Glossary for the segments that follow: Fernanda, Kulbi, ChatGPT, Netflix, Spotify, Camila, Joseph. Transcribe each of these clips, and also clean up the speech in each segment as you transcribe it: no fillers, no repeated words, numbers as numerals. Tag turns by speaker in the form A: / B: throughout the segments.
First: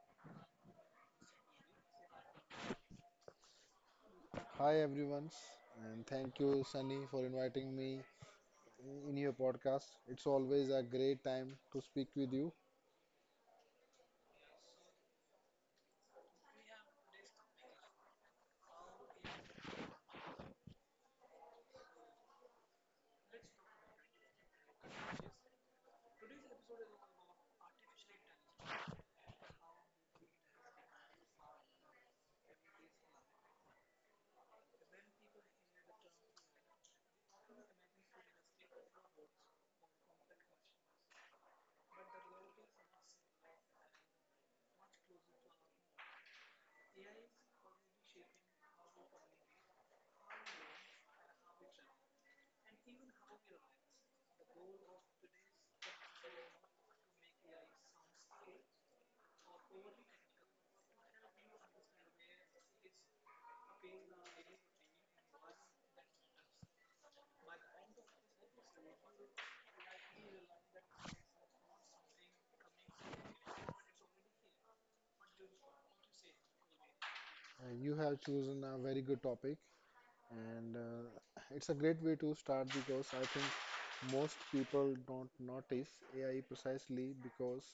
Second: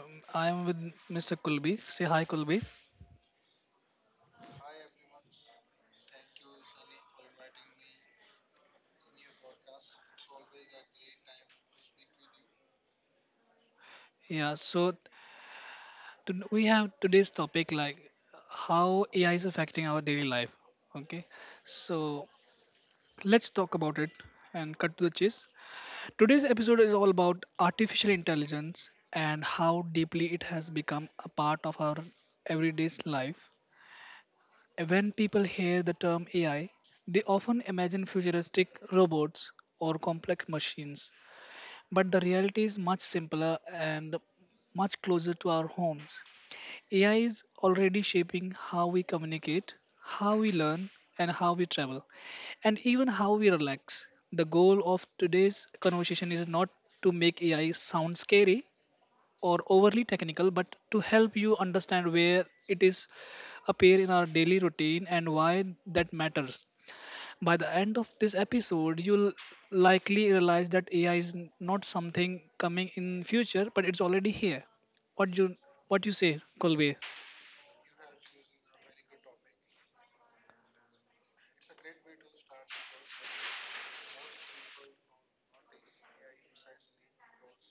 A: I am with Mr. Kulbi. Say hi Kulbi.
B: Hi everyone, and thank you Sunny for inviting me in your podcast. It's always a great time to speak with you.
A: Yeah, we have today's topic like how AI is affecting our daily life. Okay, so let's talk about it and cut to the chase. Today's episode is all about artificial intelligence and how deeply it has become a part of our everyday's life. When people hear the term AI, they often imagine futuristic robots or complex machines. But the reality is much simpler and much closer to our homes. AI is already shaping how we communicate, how we learn, and how we travel, and even how we relax. The goal of today's conversation is not to make AI sound scary or overly technical, but to help you understand where it is appear in our daily routine and why that matters. By the end of this episode, you'll likely realize that AI is not something coming in future, but it's already here. What you what you say, Kolbe?
B: And you have chosen a very good topic, and it's a great way to start because I think most people don't notice AI precisely because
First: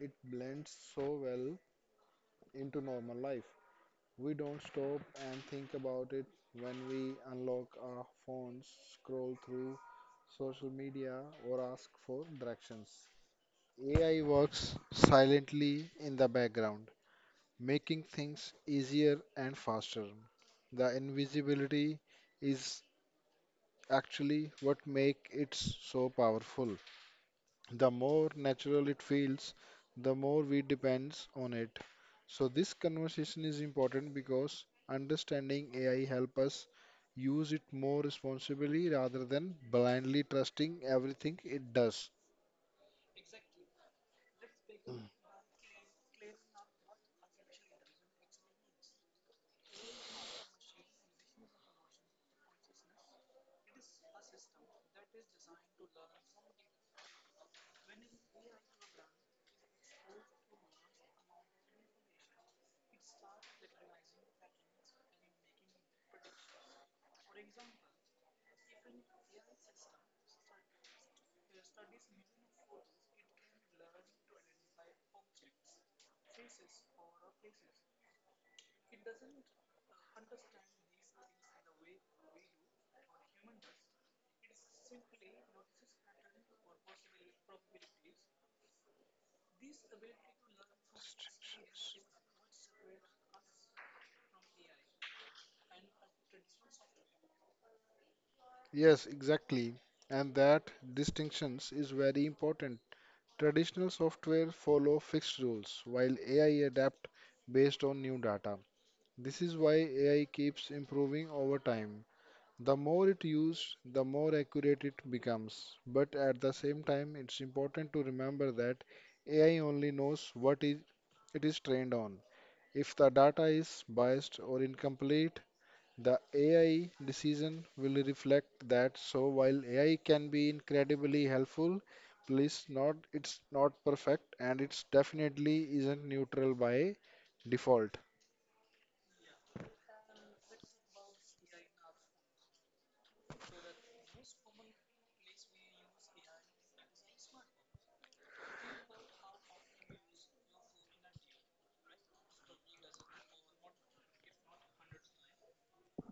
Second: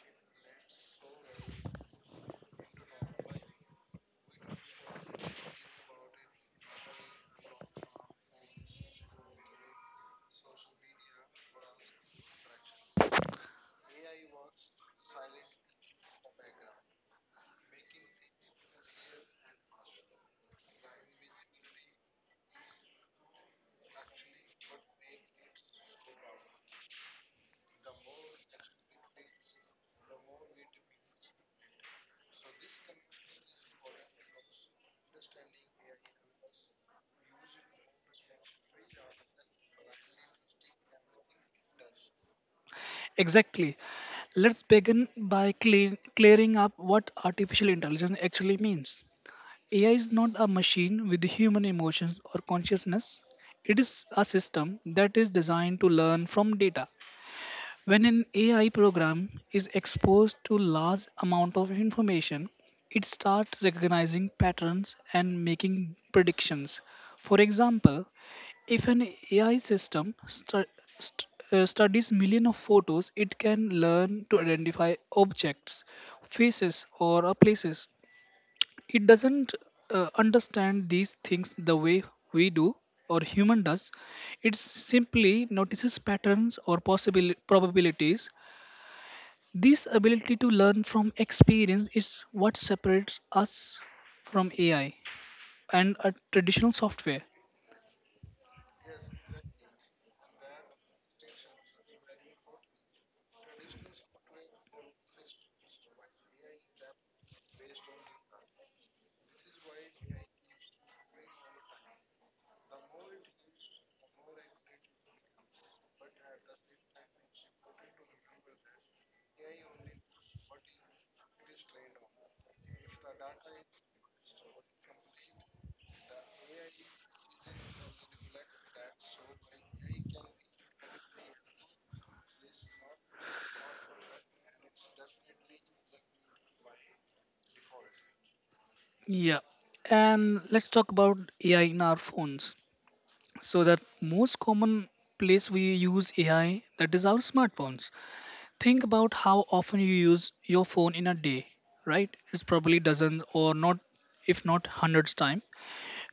B: it blends so well into normal life. We don't stop and think about it when we unlock our phones, scroll through social media, or ask for directions. AI works silently in the background, making things easier and faster. The invisibility is actually what makes it so powerful. The more natural it feels, the more we depend on it. So this conversation is important because understanding AI help us use it more responsibly rather than blindly trusting everything it does.
A: Exactly. Let's begin by clearing up what artificial intelligence actually means. AI is not a machine with human emotions or consciousness. It is a system that is designed to learn from data. When an AI program is exposed to large amount of information, it starts recognizing patterns and making predictions. For example, if an AI system studies millions of photos, it can learn to identify objects, faces, or places. It doesn't understand these things the way we do or human does. It simply notices patterns or possible probabilities. This ability to learn from experience
B: Restrictions.
A: is what separates us from AI and a traditional software.
B: Yes, exactly. And that distinctions is very important. Traditional software follow fixed rules, while AI adapt based on new data. This is why AI keeps improving over time. The more it used, the more accurate it becomes. But at the same time, it's important to remember that AI only knows what is it is trained on. If the data is biased or incomplete, the AI decision will reflect that. So while AI can be incredibly helpful, please not it's not perfect and it's definitely isn't neutral by default.
A: Yeah, and let's talk about AI in our phones. So the most common place we use AI, that is our smartphones. Think about how often you use your phone in a day, right? It's probably dozens, or not, if not hundreds time.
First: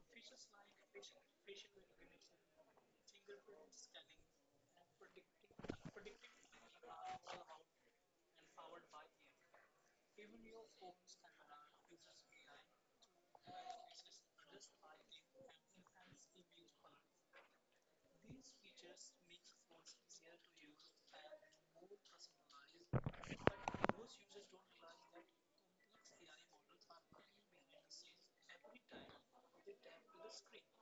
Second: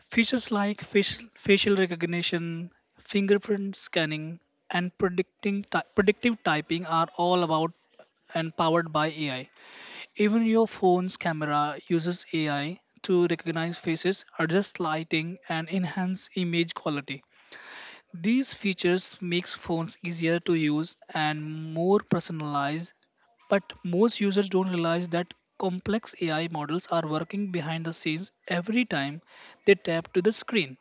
A: Features like facial recognition, fingerprint scanning, and predictive typing are all about and powered by AI. Even your phone's camera uses AI to recognize faces, adjust lighting, and enhance image quality. These features makes phones easier to use and more personalized, but most users don't realize that complex AI models are working behind the scenes every time they tap to the screen.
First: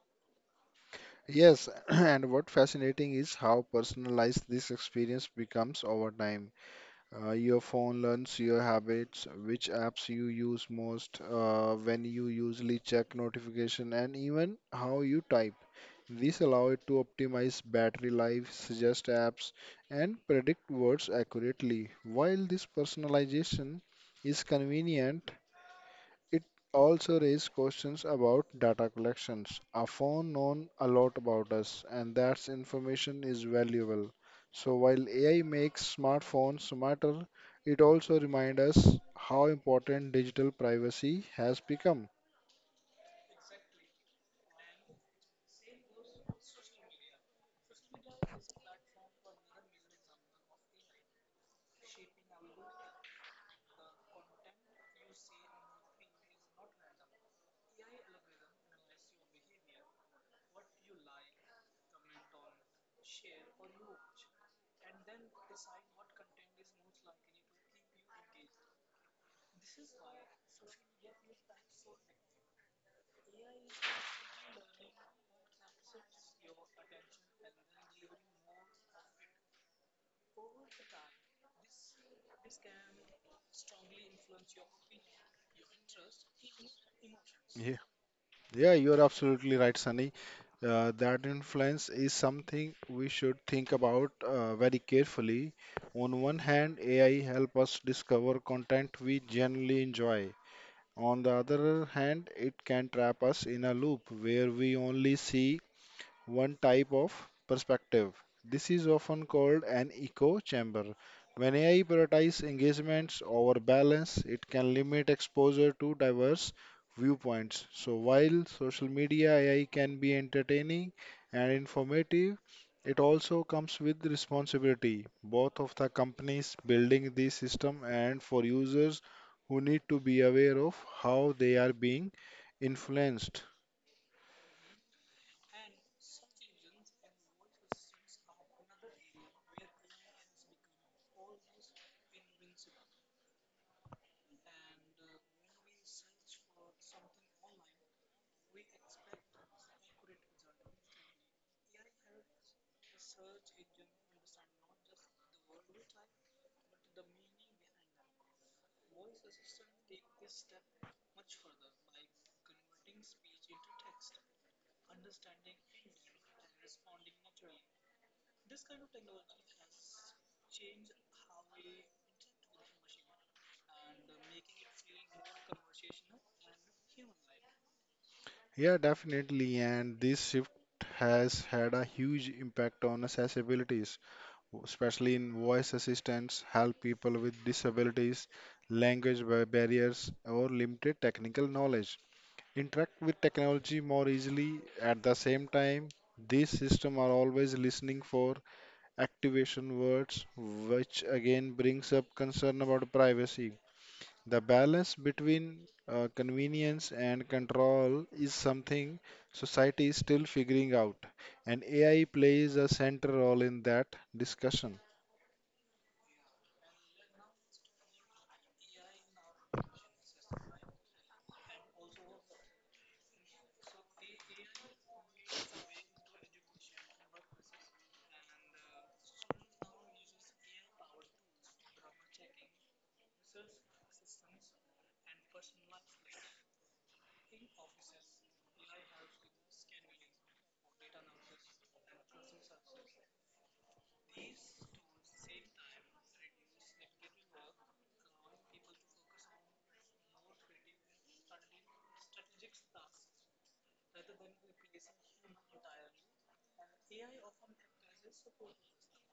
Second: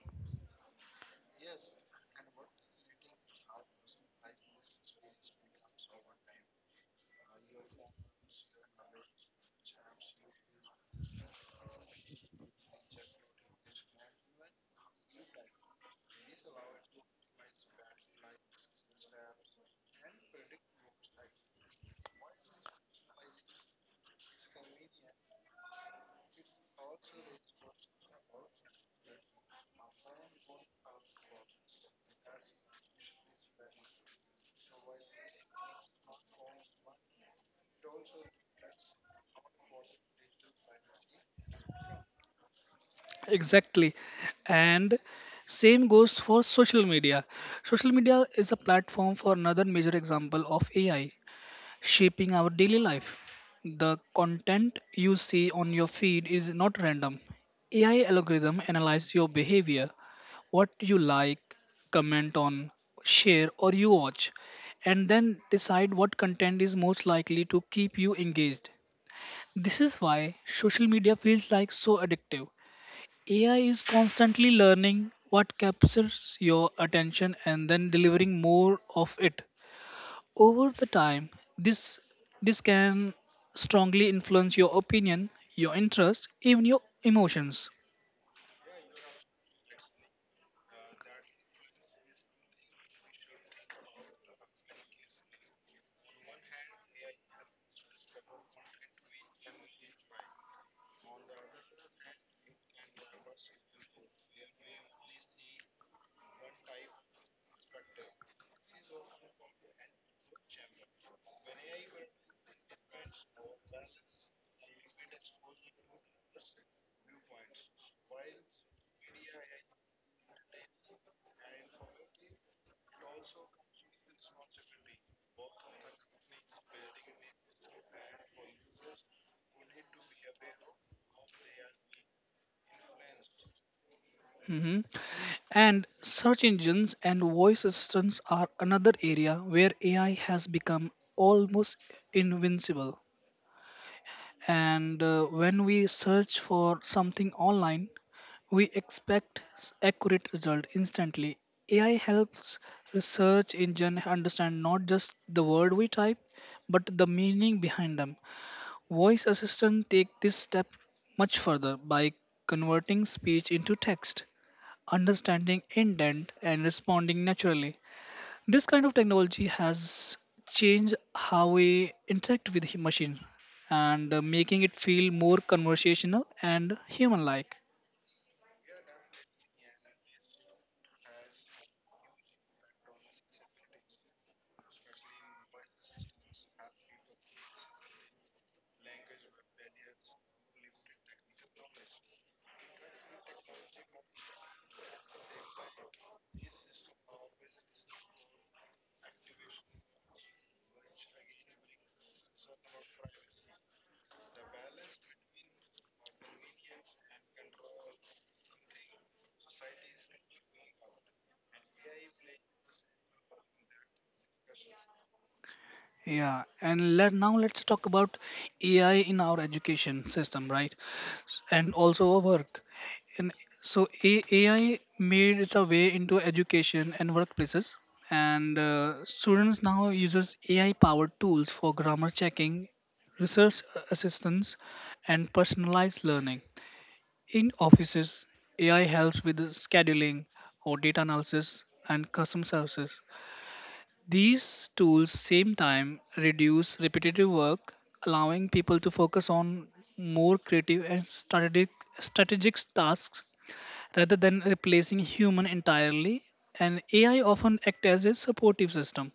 B: Yes, and what fascinating is how personalized this experience becomes over time. Your phone learns your habits, which apps you use most, when you usually check notification, and even how you type. This allows it to optimize battery life, suggest apps, and predict words accurately. While this personalization is convenient, it also raises questions about data collections. Our phone knows a lot about us, and that information is valuable. So while AI makes smartphones smarter, it also reminds us how important digital privacy has become.
A: Exactly. And same goes for social media. Social media is a platform for another major example of AI shaping our daily life. The content you see on your feed is not random. AI algorithm analyze your behavior, what you like, comment on, share or you watch, and then decide what content is most likely to keep you engaged. This is why social media feels like so addictive. AI is constantly learning what captures your attention and then delivering more of it. Over the time, this this can strongly influence your opinion, your interest, even your emotions.
B: Yeah, you're absolutely right, Sunny. That influence is something we should think about very carefully. On one hand, AI help us discover content we genuinely enjoy. On the other hand, it can trap us in a loop where we only see one type of perspective. This is often called an echo chamber. When AI prioritizes engagements over balance, it can limit exposure to diverse viewpoints. So, while social media AI can be entertaining and informative, it also comes with responsibility, both of the companies building the system and for users who need to be aware of how they are being influenced.
A: Mhm. And search engines and voice assistants are another area where AI has become almost invincible. And When we search for something online, we expect accurate result instantly. AI helps research engine understand not just the word we type, but the meaning behind them. Voice assistant take this step much further by converting speech into text, understanding intent and responding naturally. This kind of technology has changed how we interact with the machine, and making it feel more conversational and human like.
B: Yeah, definitely. And this shift has had a huge impact on accessibilities, especially in voice assistants, help people with disabilities, barriers, or limited technical knowledge. Interact with technology more easily. At the same time, these systems are always listening for activation words, which again brings up concern about privacy. The balance between convenience and control is something society is still figuring out, and AI plays a central role in that discussion.
A: Yeah, and let's talk about AI in our education system, right? And also our work. And so AI made its a way into education and workplaces, and students now uses AI-powered tools for grammar checking, research assistance, and personalized learning. In offices, AI helps with the scheduling or data analysis and custom services. These tools same time reduce repetitive work, allowing people to focus on more creative and strategic tasks rather than replacing human entirely. And AI often act as a supportive system.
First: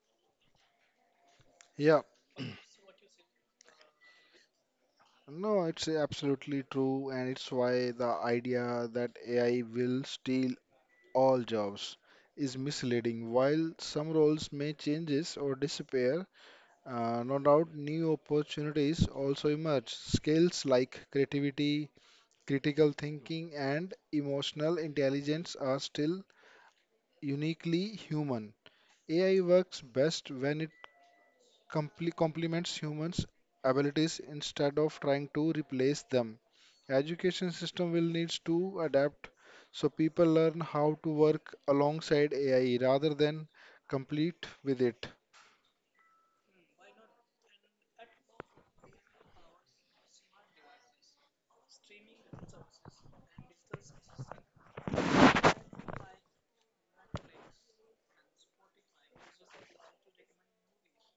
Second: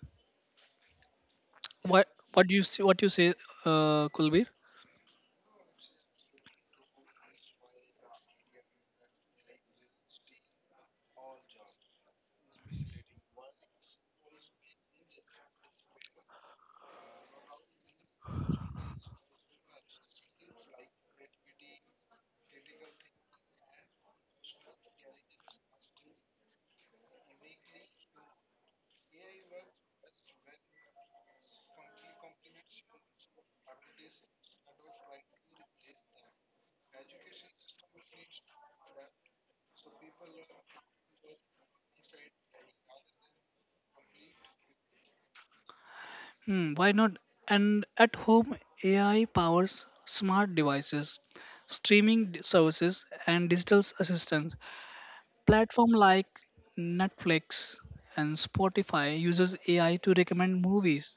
B: Yeah,
A: What what do you say, what you say, Kulbir?
B: no, it's absolutely true, and it's why the idea that AI will steal all jobs is misleading. While some roles may changes or disappear, no doubt new opportunities also emerge. Skills like creativity, critical thinking, and emotional intelligence are still uniquely human. AI works best when it complements humans' abilities instead of trying to replace them. Education system will needs to adapt so people learn how to work alongside AI rather than complete with it.
A: Hmm, why not? And at home, AI powers smart devices, services, and digital assistants. Platform like Netflix and Spotify uses AI to recommend movies,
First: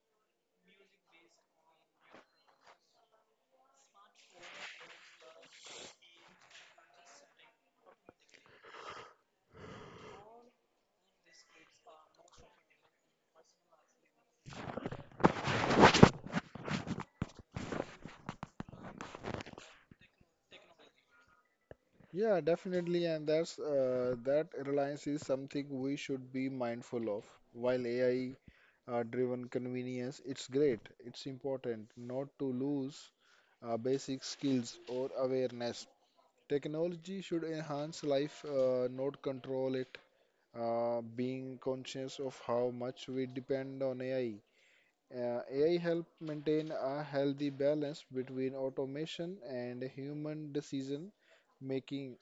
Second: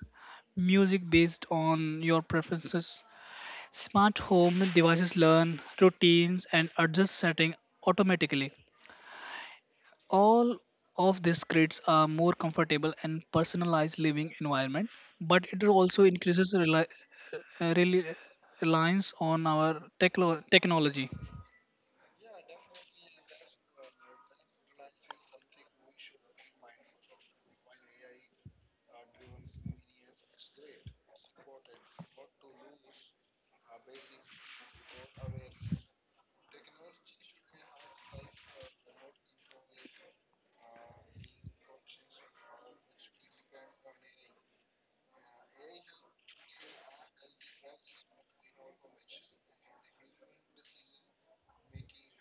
A: music based on your preferences. Smart home devices learn routines and adjust setting automatically. All of this creates a more comfortable and personalized living environment, but it also increases uh, reli- uh, reliance on our technology.
B: Yeah, definitely, and that's that reliance is something we should be mindful of. While AI driven convenience, it's great, it's important not to lose basic skills or awareness. Technology should enhance life, not control it. Being conscious of how much we depend on AI. AI help maintain a healthy balance between automation and human decision making.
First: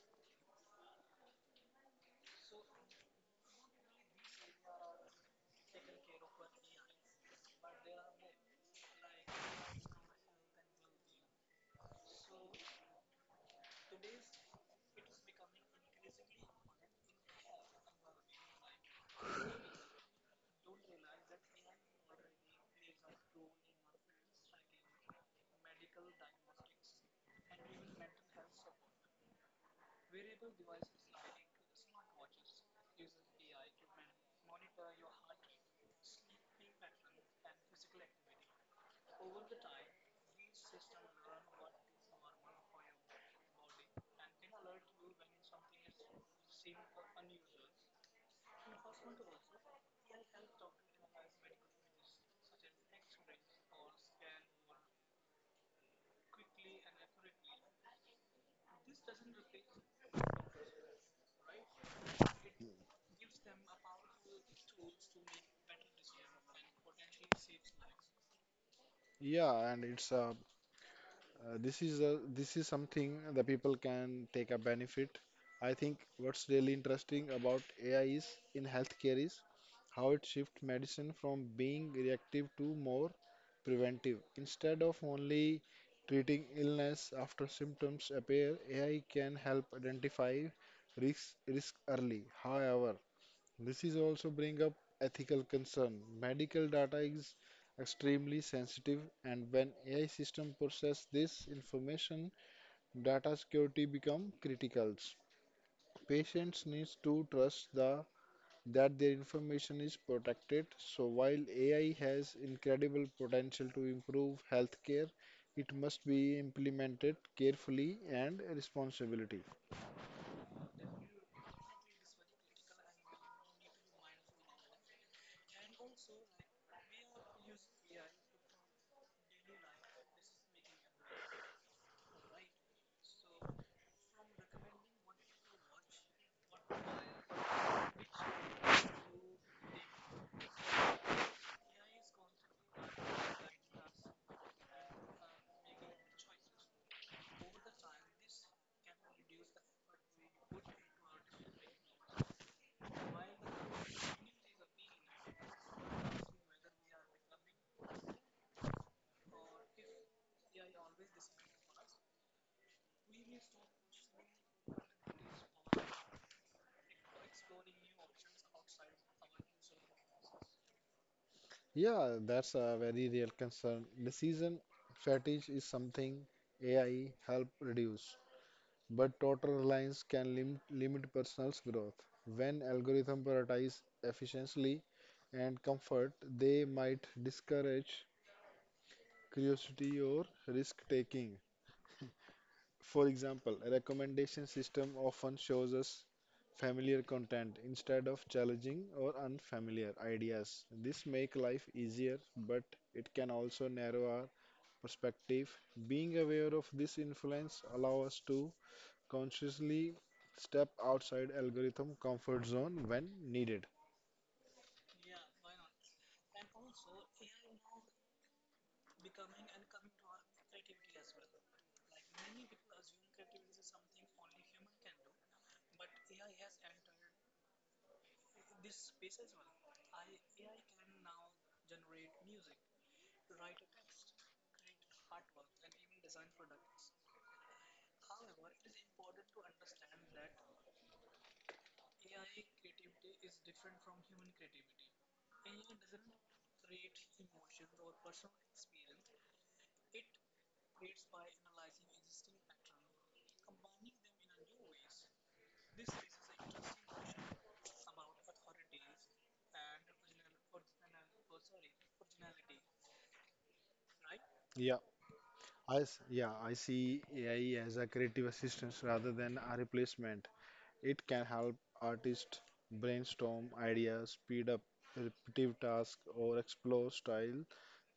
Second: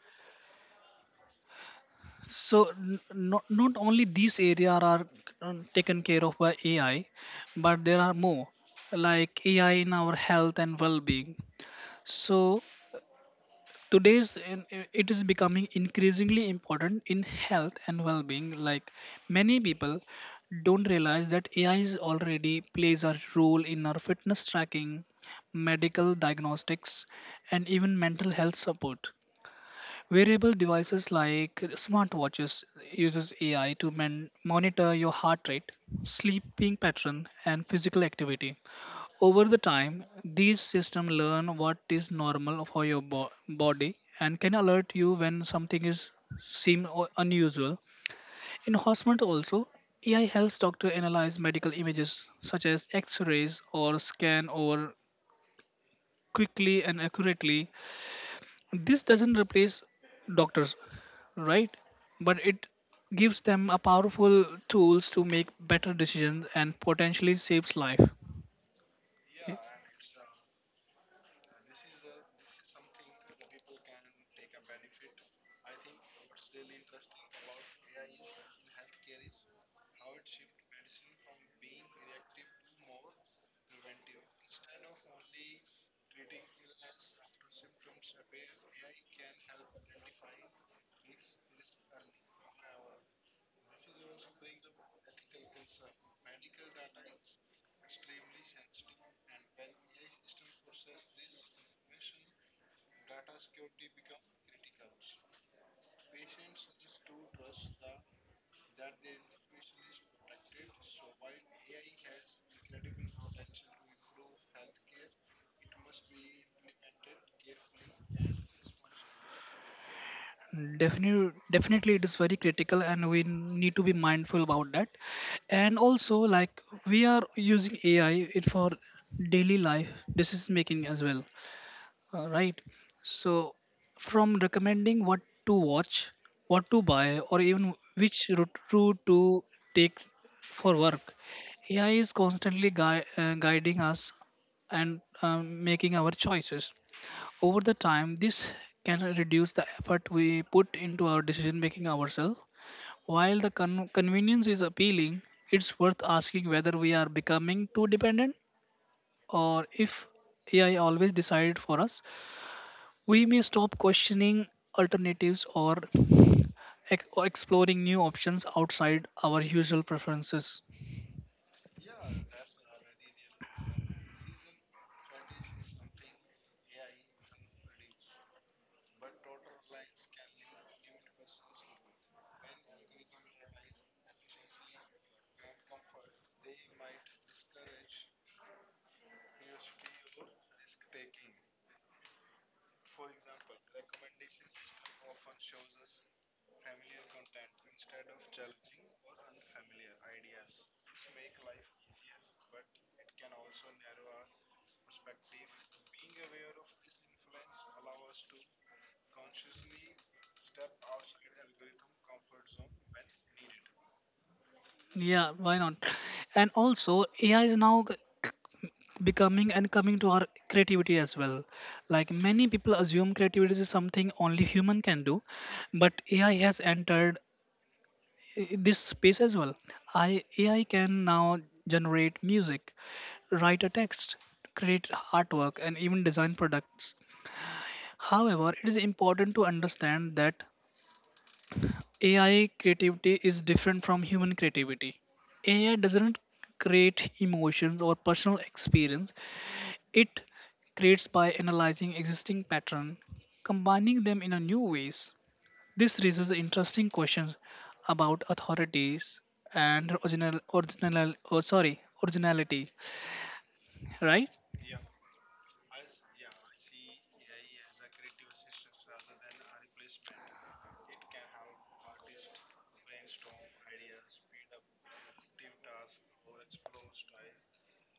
A: So not only these area are taken care of by AI, but there are more, like AI in our health and well-being. So it is becoming increasingly important in health and well-being. Like many people don't realize that AI is already plays a role in our fitness tracking, medical diagnostics, and even mental health support. Wearable devices like smartwatches uses AI to monitor your heart rate, sleeping pattern, and physical activity. Over the time, these systems learn what is normal for your body and can alert you when something is unusual. In hospital also, AI helps doctor analyze medical images such as X-rays or scan over quickly and accurately. This doesn't replace doctors, right? But it gives them a powerful tools to make better decisions and potentially saves life.
B: Yeah, and it's this is something the people can take a benefit. I think what's really interesting about AI is in healthcare is how it shifts medicine from being reactive to more preventive. Instead of only treating illness after symptoms appear, AI can help identify risk early. However, this is also bring up ethical concern. Medical data is extremely sensitive, and when AI system process this information, data security become critical. Patients needs to trust the that their information is protected. So while AI has incredible potential to improve healthcare, it must be implemented carefully and responsibility.
A: Definitely, definitely, it is very critical, and we need to be mindful about that. And also, like, we are using AI in for daily life decision making as well. Right. So from recommending what to watch, what to buy, or even which route to take for work, AI is constantly guiding us and making our choices. Over the time, this can reduce the effort we put into our decision making ourselves. While the convenience is appealing, it's worth asking whether we are becoming too dependent, or if AI always decided for us. We may stop questioning alternatives, or or exploring new options outside our usual preferences.
B: Yeah, that's a very real concern. Decision fatigue is something AI help reduce, but total reliance can limit personal growth. When algorithm prioritize efficiency and comfort, they might discourage curiosity or risk taking. For example, a recommendation system often shows us familiar content instead of challenging or unfamiliar ideas. This makes life easier, but it can also narrow our perspective. Being aware of this influence allows us to consciously step outside algorithm comfort zone when needed.
A: Yeah, why not? And also, AI is now becoming and coming to our creativity as well. Like many people assume creativity is something only human can do, but AI has entered this space as well. AI can now generate music, write a text, create artwork, and even design products. However, it is important to understand that AI creativity is different from human creativity. AI doesn't create emotions or personal experience, it creates by analyzing existing patterns, combining them in a new ways. This raises interesting questions about authorities and originality, right?
B: Yeah, yeah, I see AI as a creative assistance rather than a replacement. It can help artists brainstorm ideas, speed up repetitive tasks, or explore style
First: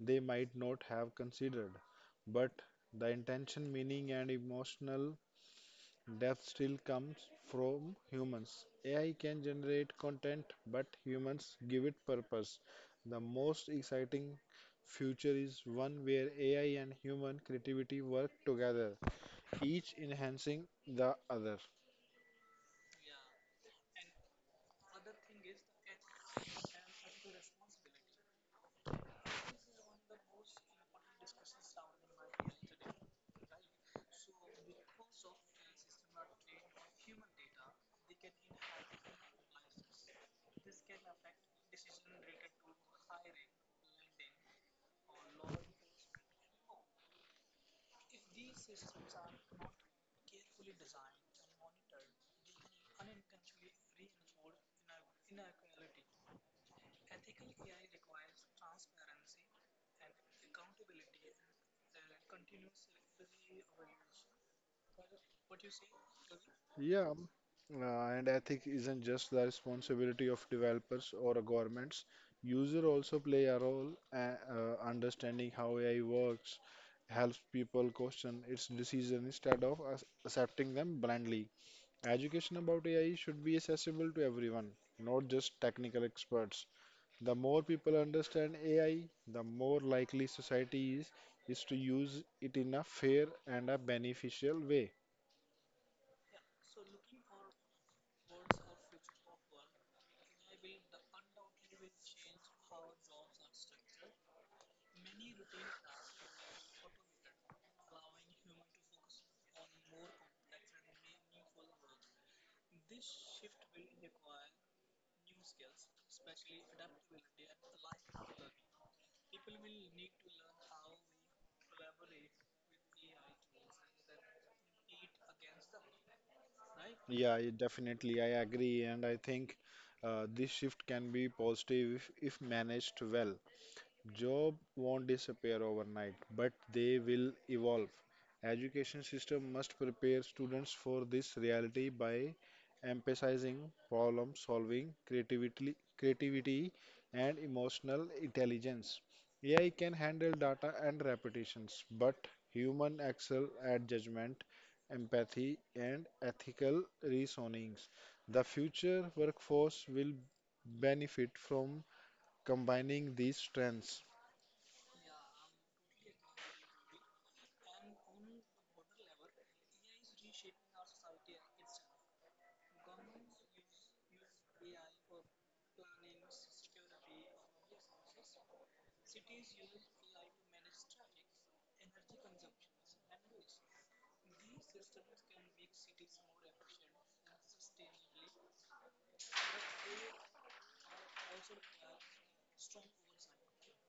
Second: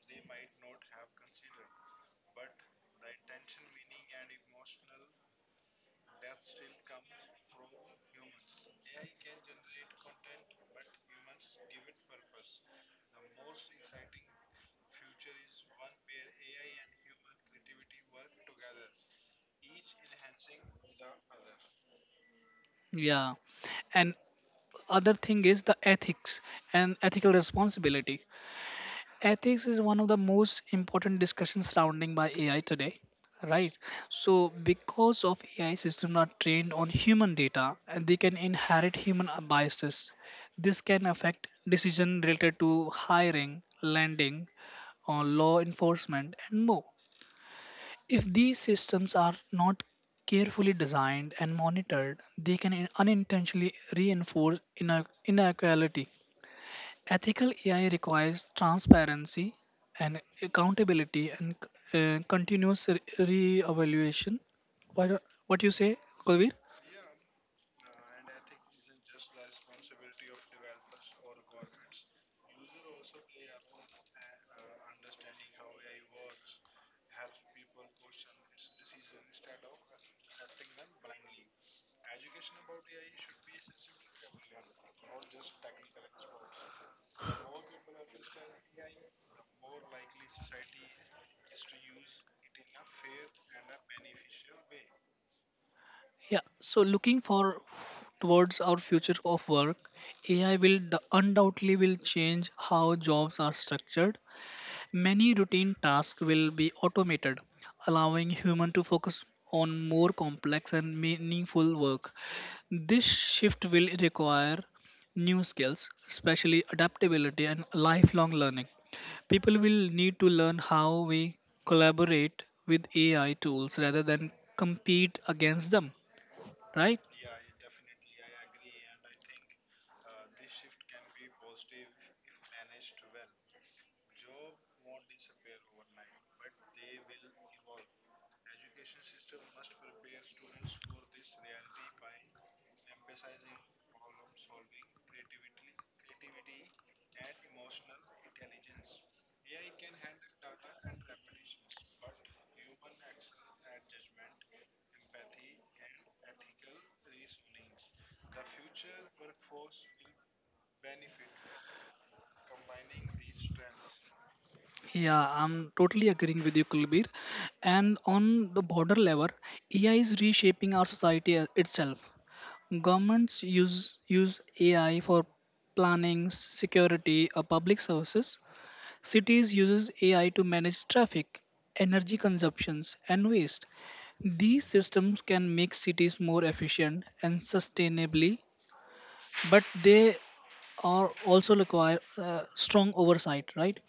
B: they might not have considered. But the intention, meaning, and emotional Death still comes from humans. AI can generate content, but humans give it purpose. The most exciting future is one where AI and human creativity work together, each enhancing the other.
A: Yeah. And other thing is the ethics and ethical responsibility. Ethics is one of the most important discussions surrounding by AI today, right? So because of AI systems are trained on human data and they can inherit human biases. This can affect decision related to hiring, lending, or law enforcement and more. If these systems are not carefully designed and monitored, they can unintentionally reinforce inequality. Ethical AI requires transparency and accountability and continuous re-evaluation. What, what you say, Kolvir?
B: Yeah, um, and ethics isn't just the responsibility of developers or governments. User also play a role. Understanding how AI works helps people question its decision instead of accepting them blindly. Education about AI should be accessible to everyone, not just technical experts. The more people understand AI, the more likely is to use it in a fair and a beneficial way.
A: Yeah. So looking for towards our future of work, AI will d- undoubtedly will change how jobs are structured. Many routine tasks will be automated, allowing human to focus on more complex and meaningful work. This shift will require new skills, especially adaptability and lifelong learning. People will need to learn how we collaborate with AI tools rather than compete against them, right?
B: Yeah, yeah, definitely. I agree. And I think this shift can be positive if managed well. Job won't disappear overnight, but they will evolve. Education system must prepare students for this reality by emphasizing problem solving, creativity and emotional intelligence. AI can handle data and repetitions, but human excel at judgment, empathy and ethical reasonings. The future workforce will benefit from combining these strengths.
A: Yeah, I'm totally agreeing with you, Kulbir. And on the border level, AI is reshaping our society itself. Governments use AI for planning, security, or public services. Cities uses AI to manage traffic, energy consumptions, and waste. These systems can make cities more efficient and sustainably, but they are also require strong oversight, right?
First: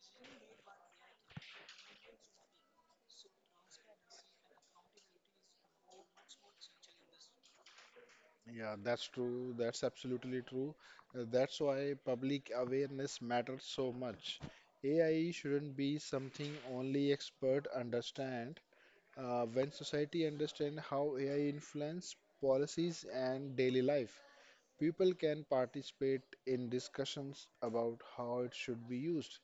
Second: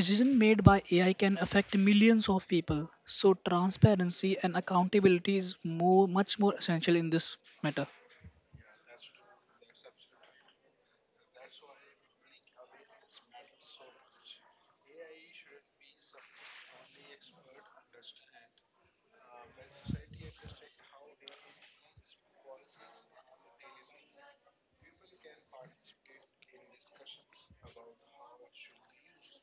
A: Decision made by AI can affect millions of people, so transparency and accountability is more much more essential in this matter.
B: Yeah, that's true. That's absolutely true. That's why public awareness matters so much. AI shouldn't be something only expert understand. When society understand how AI influence policies and daily life, people can participate in discussions about how it should be used.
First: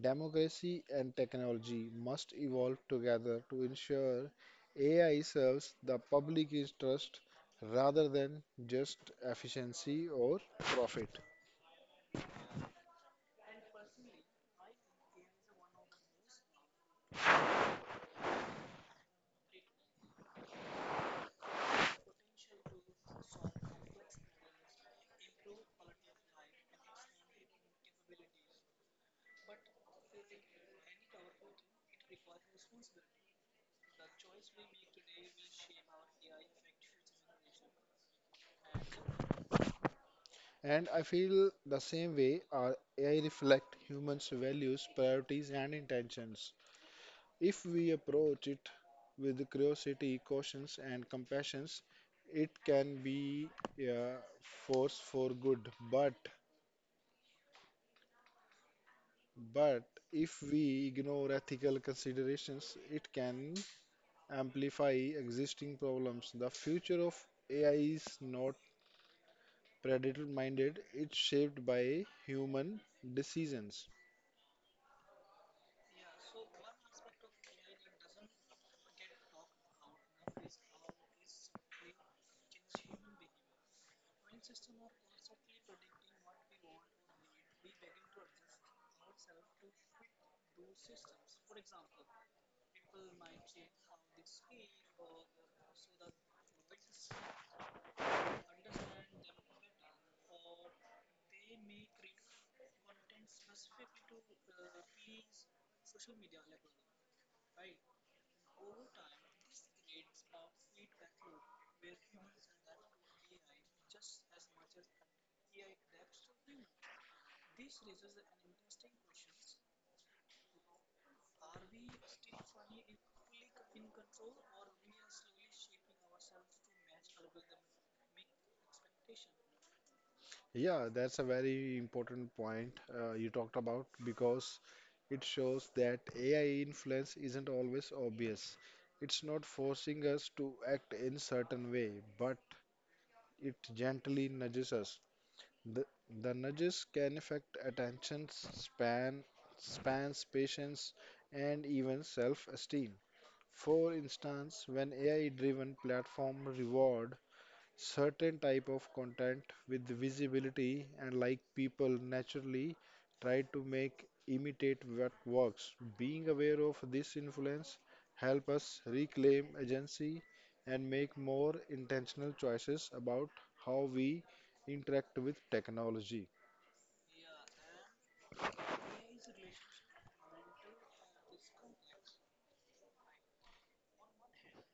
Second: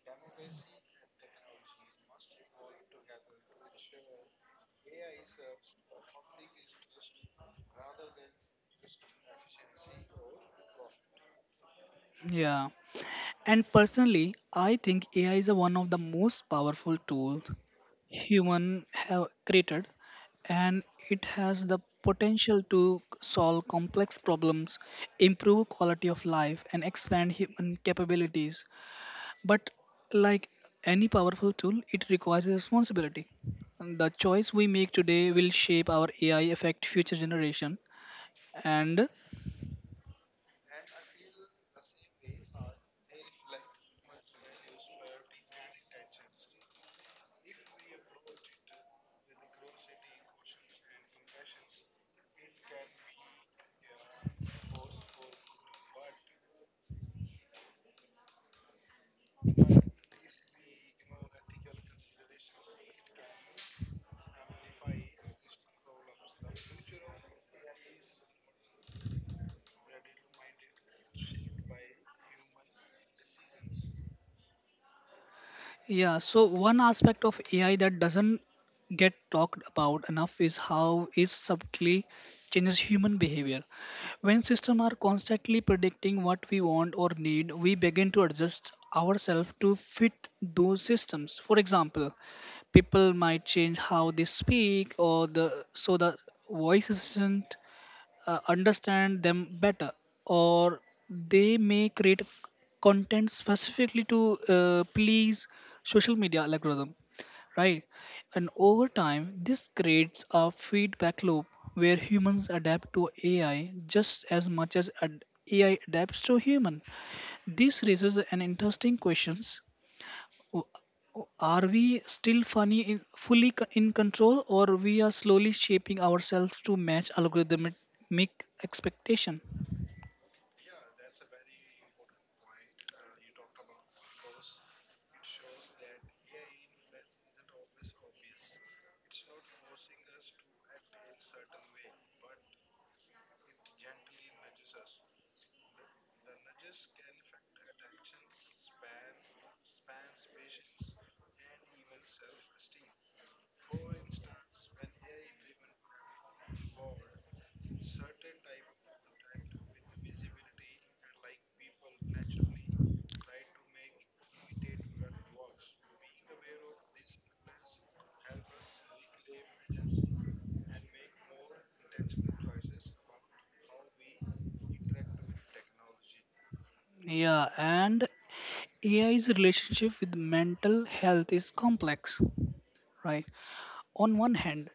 B: Democracy and technology must evolve together to ensure AI serves the public interest rather than just efficiency or profit.
A: Yeah. And personally, I think AI is a one of the most powerful tools human have created, and it has the potential to solve complex problems, improve quality of life and expand human capabilities. But like any powerful tool, it requires responsibility. And the choice we make today will shape our AI affect future generation and...
B: And I feel the same way our AI reflect humans' values, priorities and intentions. If we approach it with curiosity, caution, and compassion, it can be a force for good. But if we ignore ethical considerations, it can amplify existing problems. The future of AI is not predator-minded; it's shaped by human decisions.
A: Yeah, so one aspect of AI that doesn't get talked about enough is how it subtly changes human behavior. When systems are constantly predicting what we want or need, we begin to adjust ourselves to fit those systems. For example, people might change how they speak or the so the voice assistant understand them better, or they may create content specifically to please social media algorithm, right? And over time this creates a feedback loop where humans adapt to AI just as much as AI adapts to human. This raises an interesting questions. W- Are we still in control, or we are slowly shaping ourselves to match algorithmic expectation?
B: Yeah, that's a very important point you talked about because it shows that AI influence isn't always obvious. It's not forcing us to act in certain way, but it gently nudges us. The, the nudges can affect spans, patience, and even self-esteem. For instance, when AI-driven platform reward certain type of content with visibility and like people naturally try to make imitate what works, being aware of this influence help us reclaim agency and make more intentional choices about how we interact with technology.
A: Yeah, and AI's relationship with mental health is complex, right? On one hand,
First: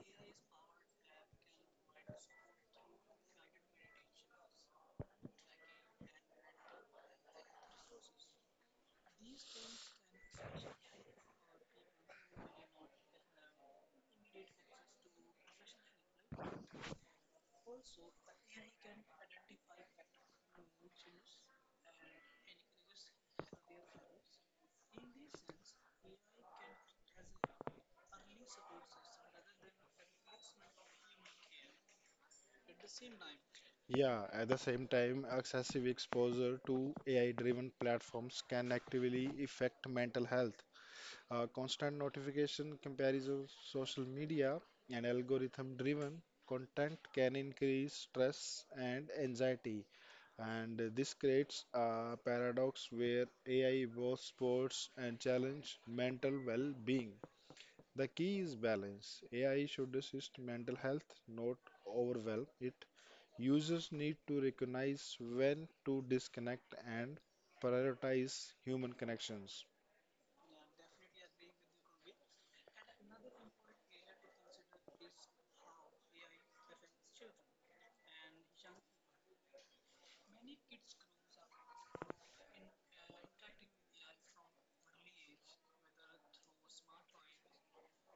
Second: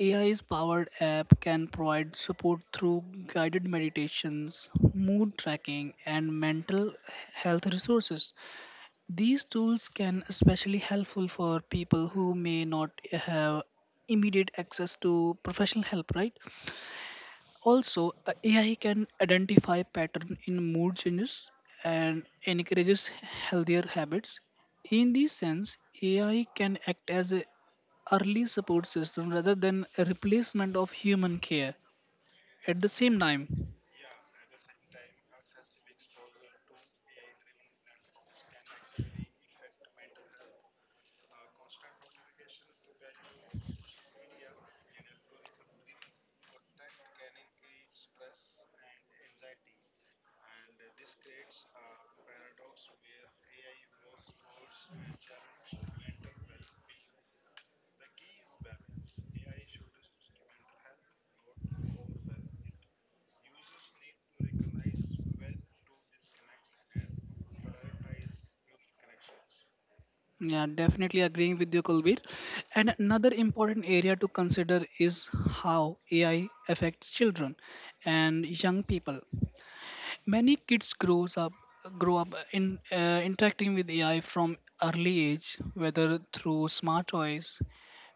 A: AI's powered app can provide support through guided meditations, mood tracking, and mental health resources. These tools can especially helpful for people who may not have immediate access to professional help, right? Also, AI can identify pattern in mood changes and encourages healthier habits. In this sense, AI can act as a early support system rather than a replacement of human care. At the same time,
B: Yeah, at the same time excessive exposure to AI driven platforms can actively affect mental health. Constant notification, comparison, of social media, and algorithm driven content can increase stress and anxiety. And this creates a paradox where AI both supports and challenge mental well being. The key is balance. AI should assist mental health, not overwhelm it. Users need to recognize when to disconnect and prioritize human connections.
A: yeah, definitely agreeing with you, Kulbir. And another important area to consider is how AI affects children and young people. Many kids grows up Grow up in interacting with AI from early age, whether through smart toys,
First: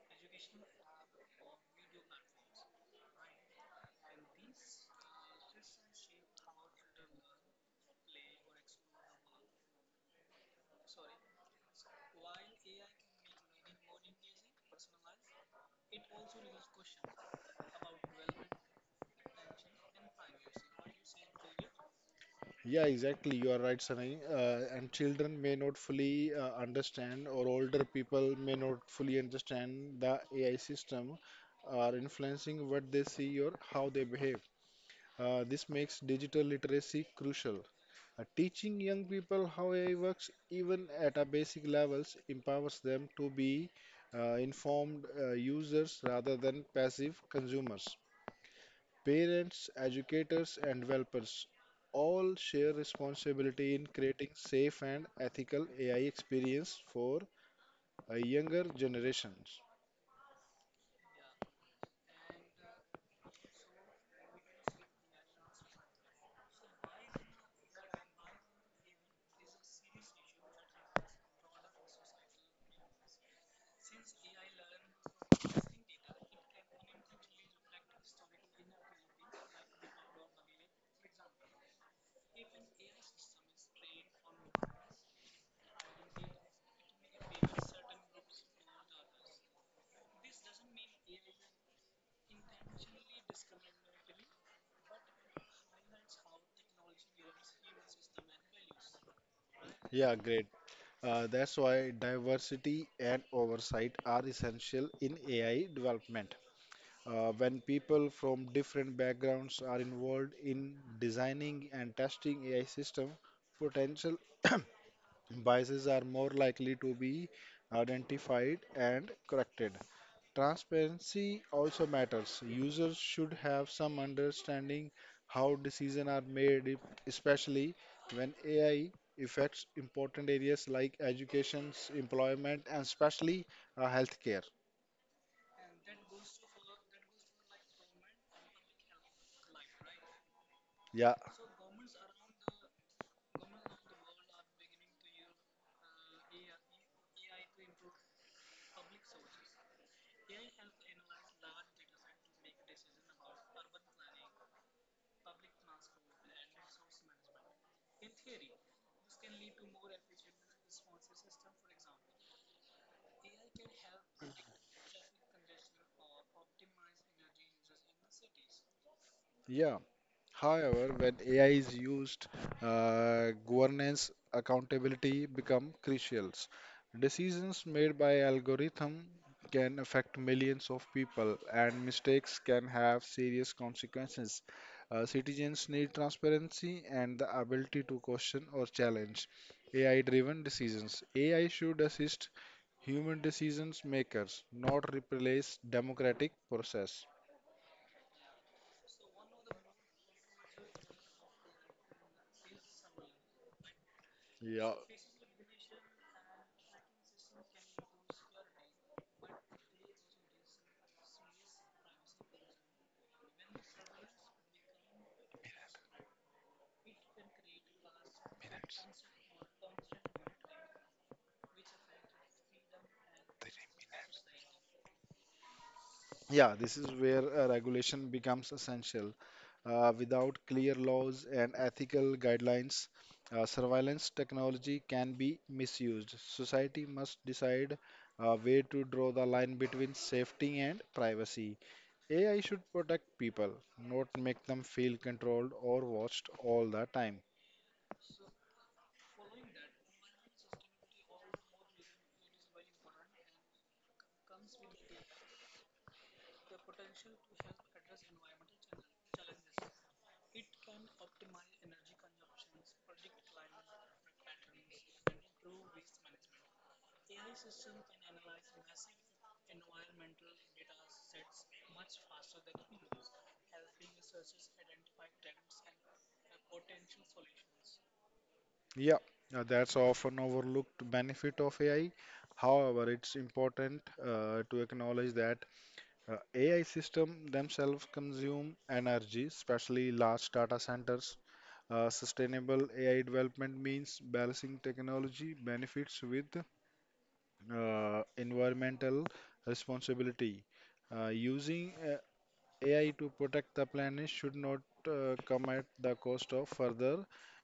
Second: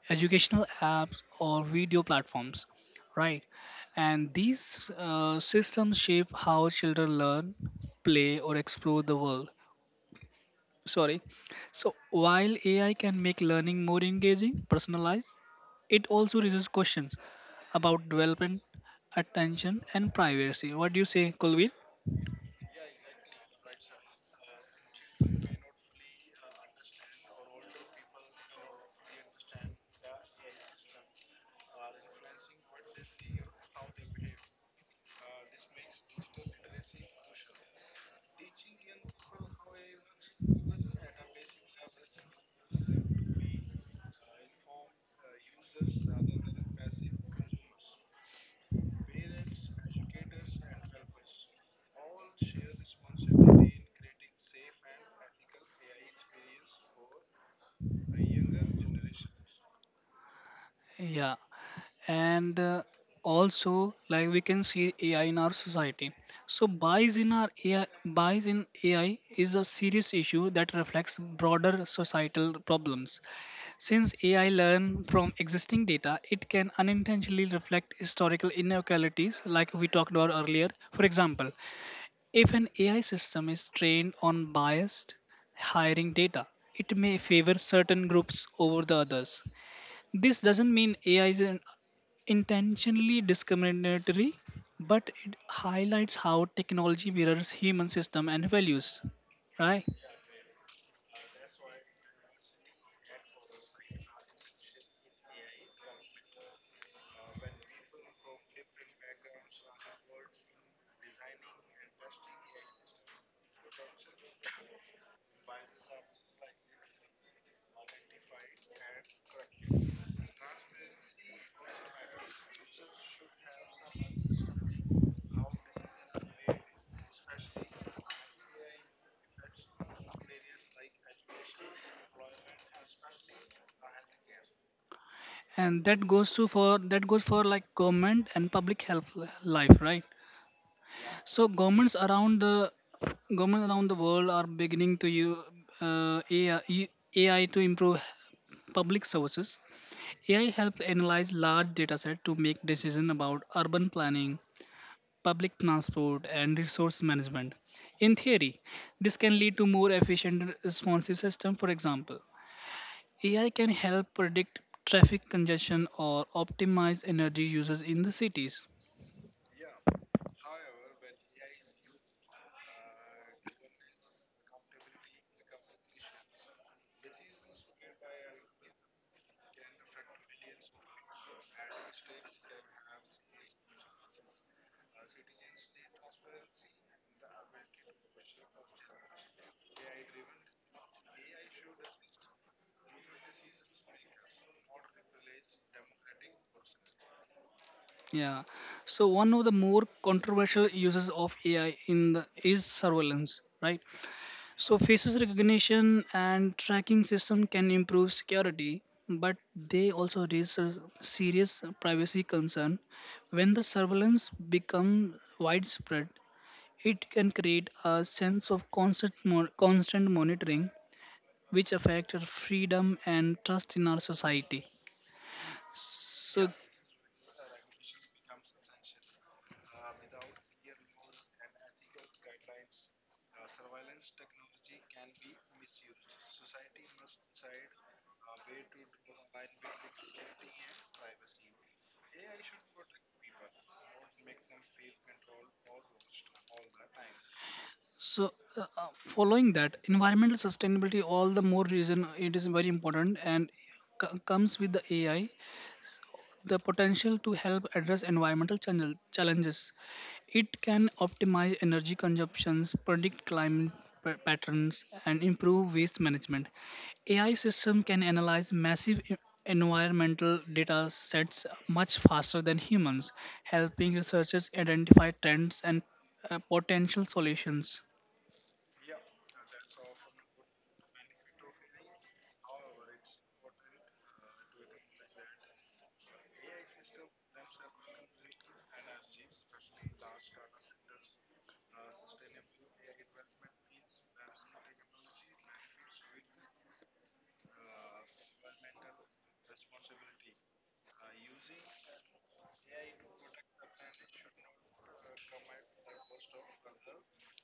A: educational apps, or video platforms, right? And these systems shape how children learn, play, or explore the world. Sorry, so while AI can make learning more engaging personalized, it also raises questions about development, attention and privacy. What do you say, Kulveer?
B: Yeah, exactly. You are right, Sunny. And children may not fully understand, or older people may not fully understand the AI system are influencing what they see or how they behave. This makes digital literacy crucial. Teaching young people how AI works, even at a basic levels, empowers them to be informed users rather than passive consumers. Parents, educators, and developers all share responsibility in creating safe and ethical AI experience for younger generations.
A: Yeah, and also like we can see AI in our society. so bias in our ai Bias in AI is a serious issue that reflects broader societal problems. Since AI learn from existing data, it can unintentionally reflect historical inequalities like we talked about earlier. For example, if an AI system is trained on biased hiring data, it may favor certain groups over the others. This doesn't mean AI is intentionally discriminatory, but it highlights how technology mirrors human system and values, right?
B: Yeah, great. That's why diversity and oversight are essential in AI development. When people from different backgrounds are involved in designing and testing AI system, potential biases are more likely to be identified and corrected. Transparency also matters. Users should have some understanding how decisions are made, especially when AI affects important areas like education, employment, and especially healthcare.
A: And that goes for like government and public health life, right?
B: Yeah.
A: So governments around the world are beginning to use AI, to improve public services. AI helps analyze large data set to make decisions about urban planning, public transport, and resource management. In theory, this can lead to more efficient responsive system. For example, AI can help predict traffic congestion or optimize energy uses in the cities.
B: Yeah, however, when AI is used, governance accountability become crucial. Decisions made by algorithm can affect millions of people, and mistakes can have serious consequences. Citizens need transparency and the ability to question or challenge AI-driven decisions. AI should assist human decisions makers, not replace democratic process.
A: Yeah. So one of the more controversial uses of AI in the is surveillance, right?
B: Yeah.
A: So faces recognition and tracking system can improve security, but they also raise a serious privacy concern. When the surveillance becomes widespread, it can create a sense of constant constant monitoring, which affects freedom and trust in our society. So,
B: Yeah, this is where regulation becomes essential. Without clear laws and ethical guidelines, surveillance technology can be misused. Society must decide where to draw the line between safety and privacy. AI should protect people, not make them feel controlled or watched all the time.
A: So, following that, environmental sustainability, all the more reason it is very important and comes with the AI the potential to help address environmental challenges. It can optimize energy consumptions, predict climate patterns, and improve waste management. AI system can analyze massive environmental data sets much faster than humans, helping researchers identify trends and potential solutions.
B: Yeah, that's often overlooked benefit of AI. However, it's important to acknowledge that AI systems themselves consume energy, especially large data centers. Sustainable AI development means balancing technology benefits with environmental responsibility. Using AI to protect the planet should not come at the cost of further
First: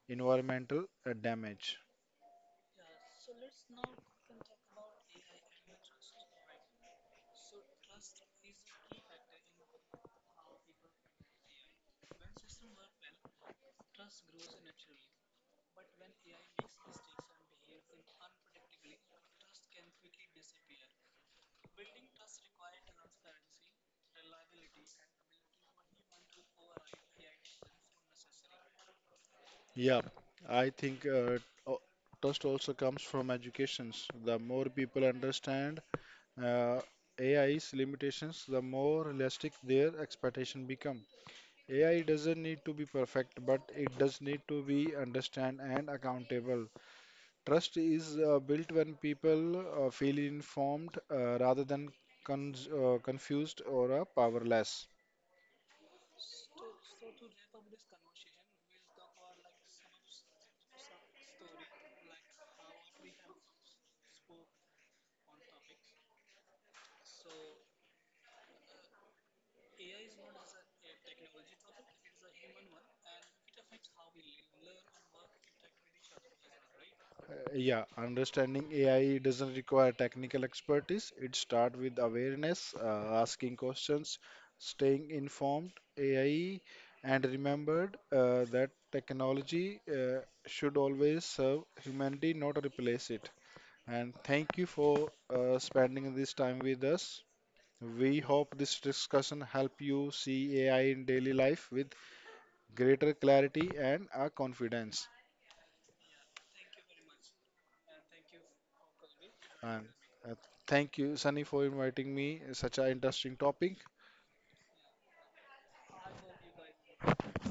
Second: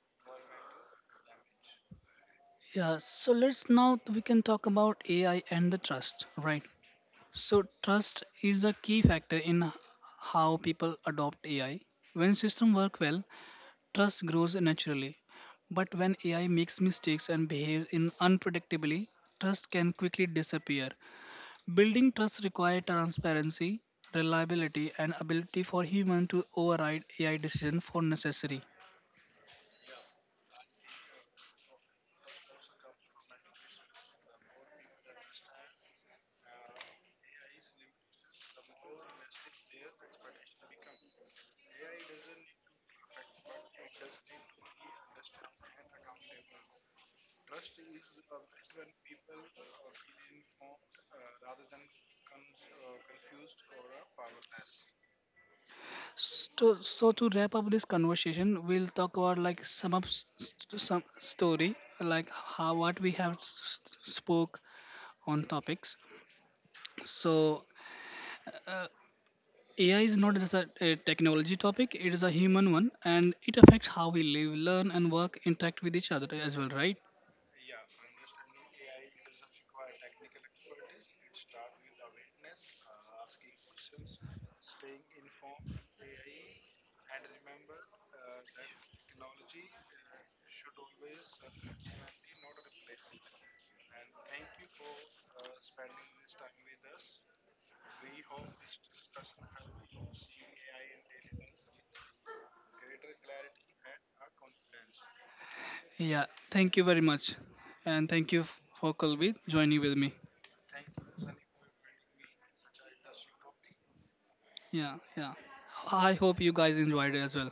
B: environmental damage.
A: Yeah, so let's now we can talk about AI and the trust, right? So trust is a key factor in how people adopt AI. When systems work well, trust grows naturally. But when AI makes mistakes and behaves in unpredictably, trust can quickly disappear. Building trust requires transparency, reliability, and ability for human to override AI decision for necessary.
B: Yeah, I think o- trust also comes from educations. The more people understand uh, AI's limitations, the more realistic their expectation become. AI doesn't need to be perfect, but it does need to be understand and accountable. Trust is built when people feel informed rather than confused or powerless.
A: So, to wrap up this conversation, we'll talk about like some some story, like how what we have spoke on topics. So, uh, AI is not just a technology topic; it is a human one, and it affects how we live, learn, and work, interact with each other as well, right?
B: Yeah, understanding AI doesn't require technical expertise. It starts with awareness, asking questions, staying informed, AI, and remembered that technology should always serve humanity, not replace it. And thank you for spending this time with us. We hope this discussion help you see AI in daily life with greater clarity and confidence.
A: Yeah. Thank you very much, and thank you for Kalvi joining
B: And
A: with me.
B: uh, thank you, Sunny, for inviting me. It's such an interesting topic.
A: Yeah, yeah. I hope you guys enjoyed it as well.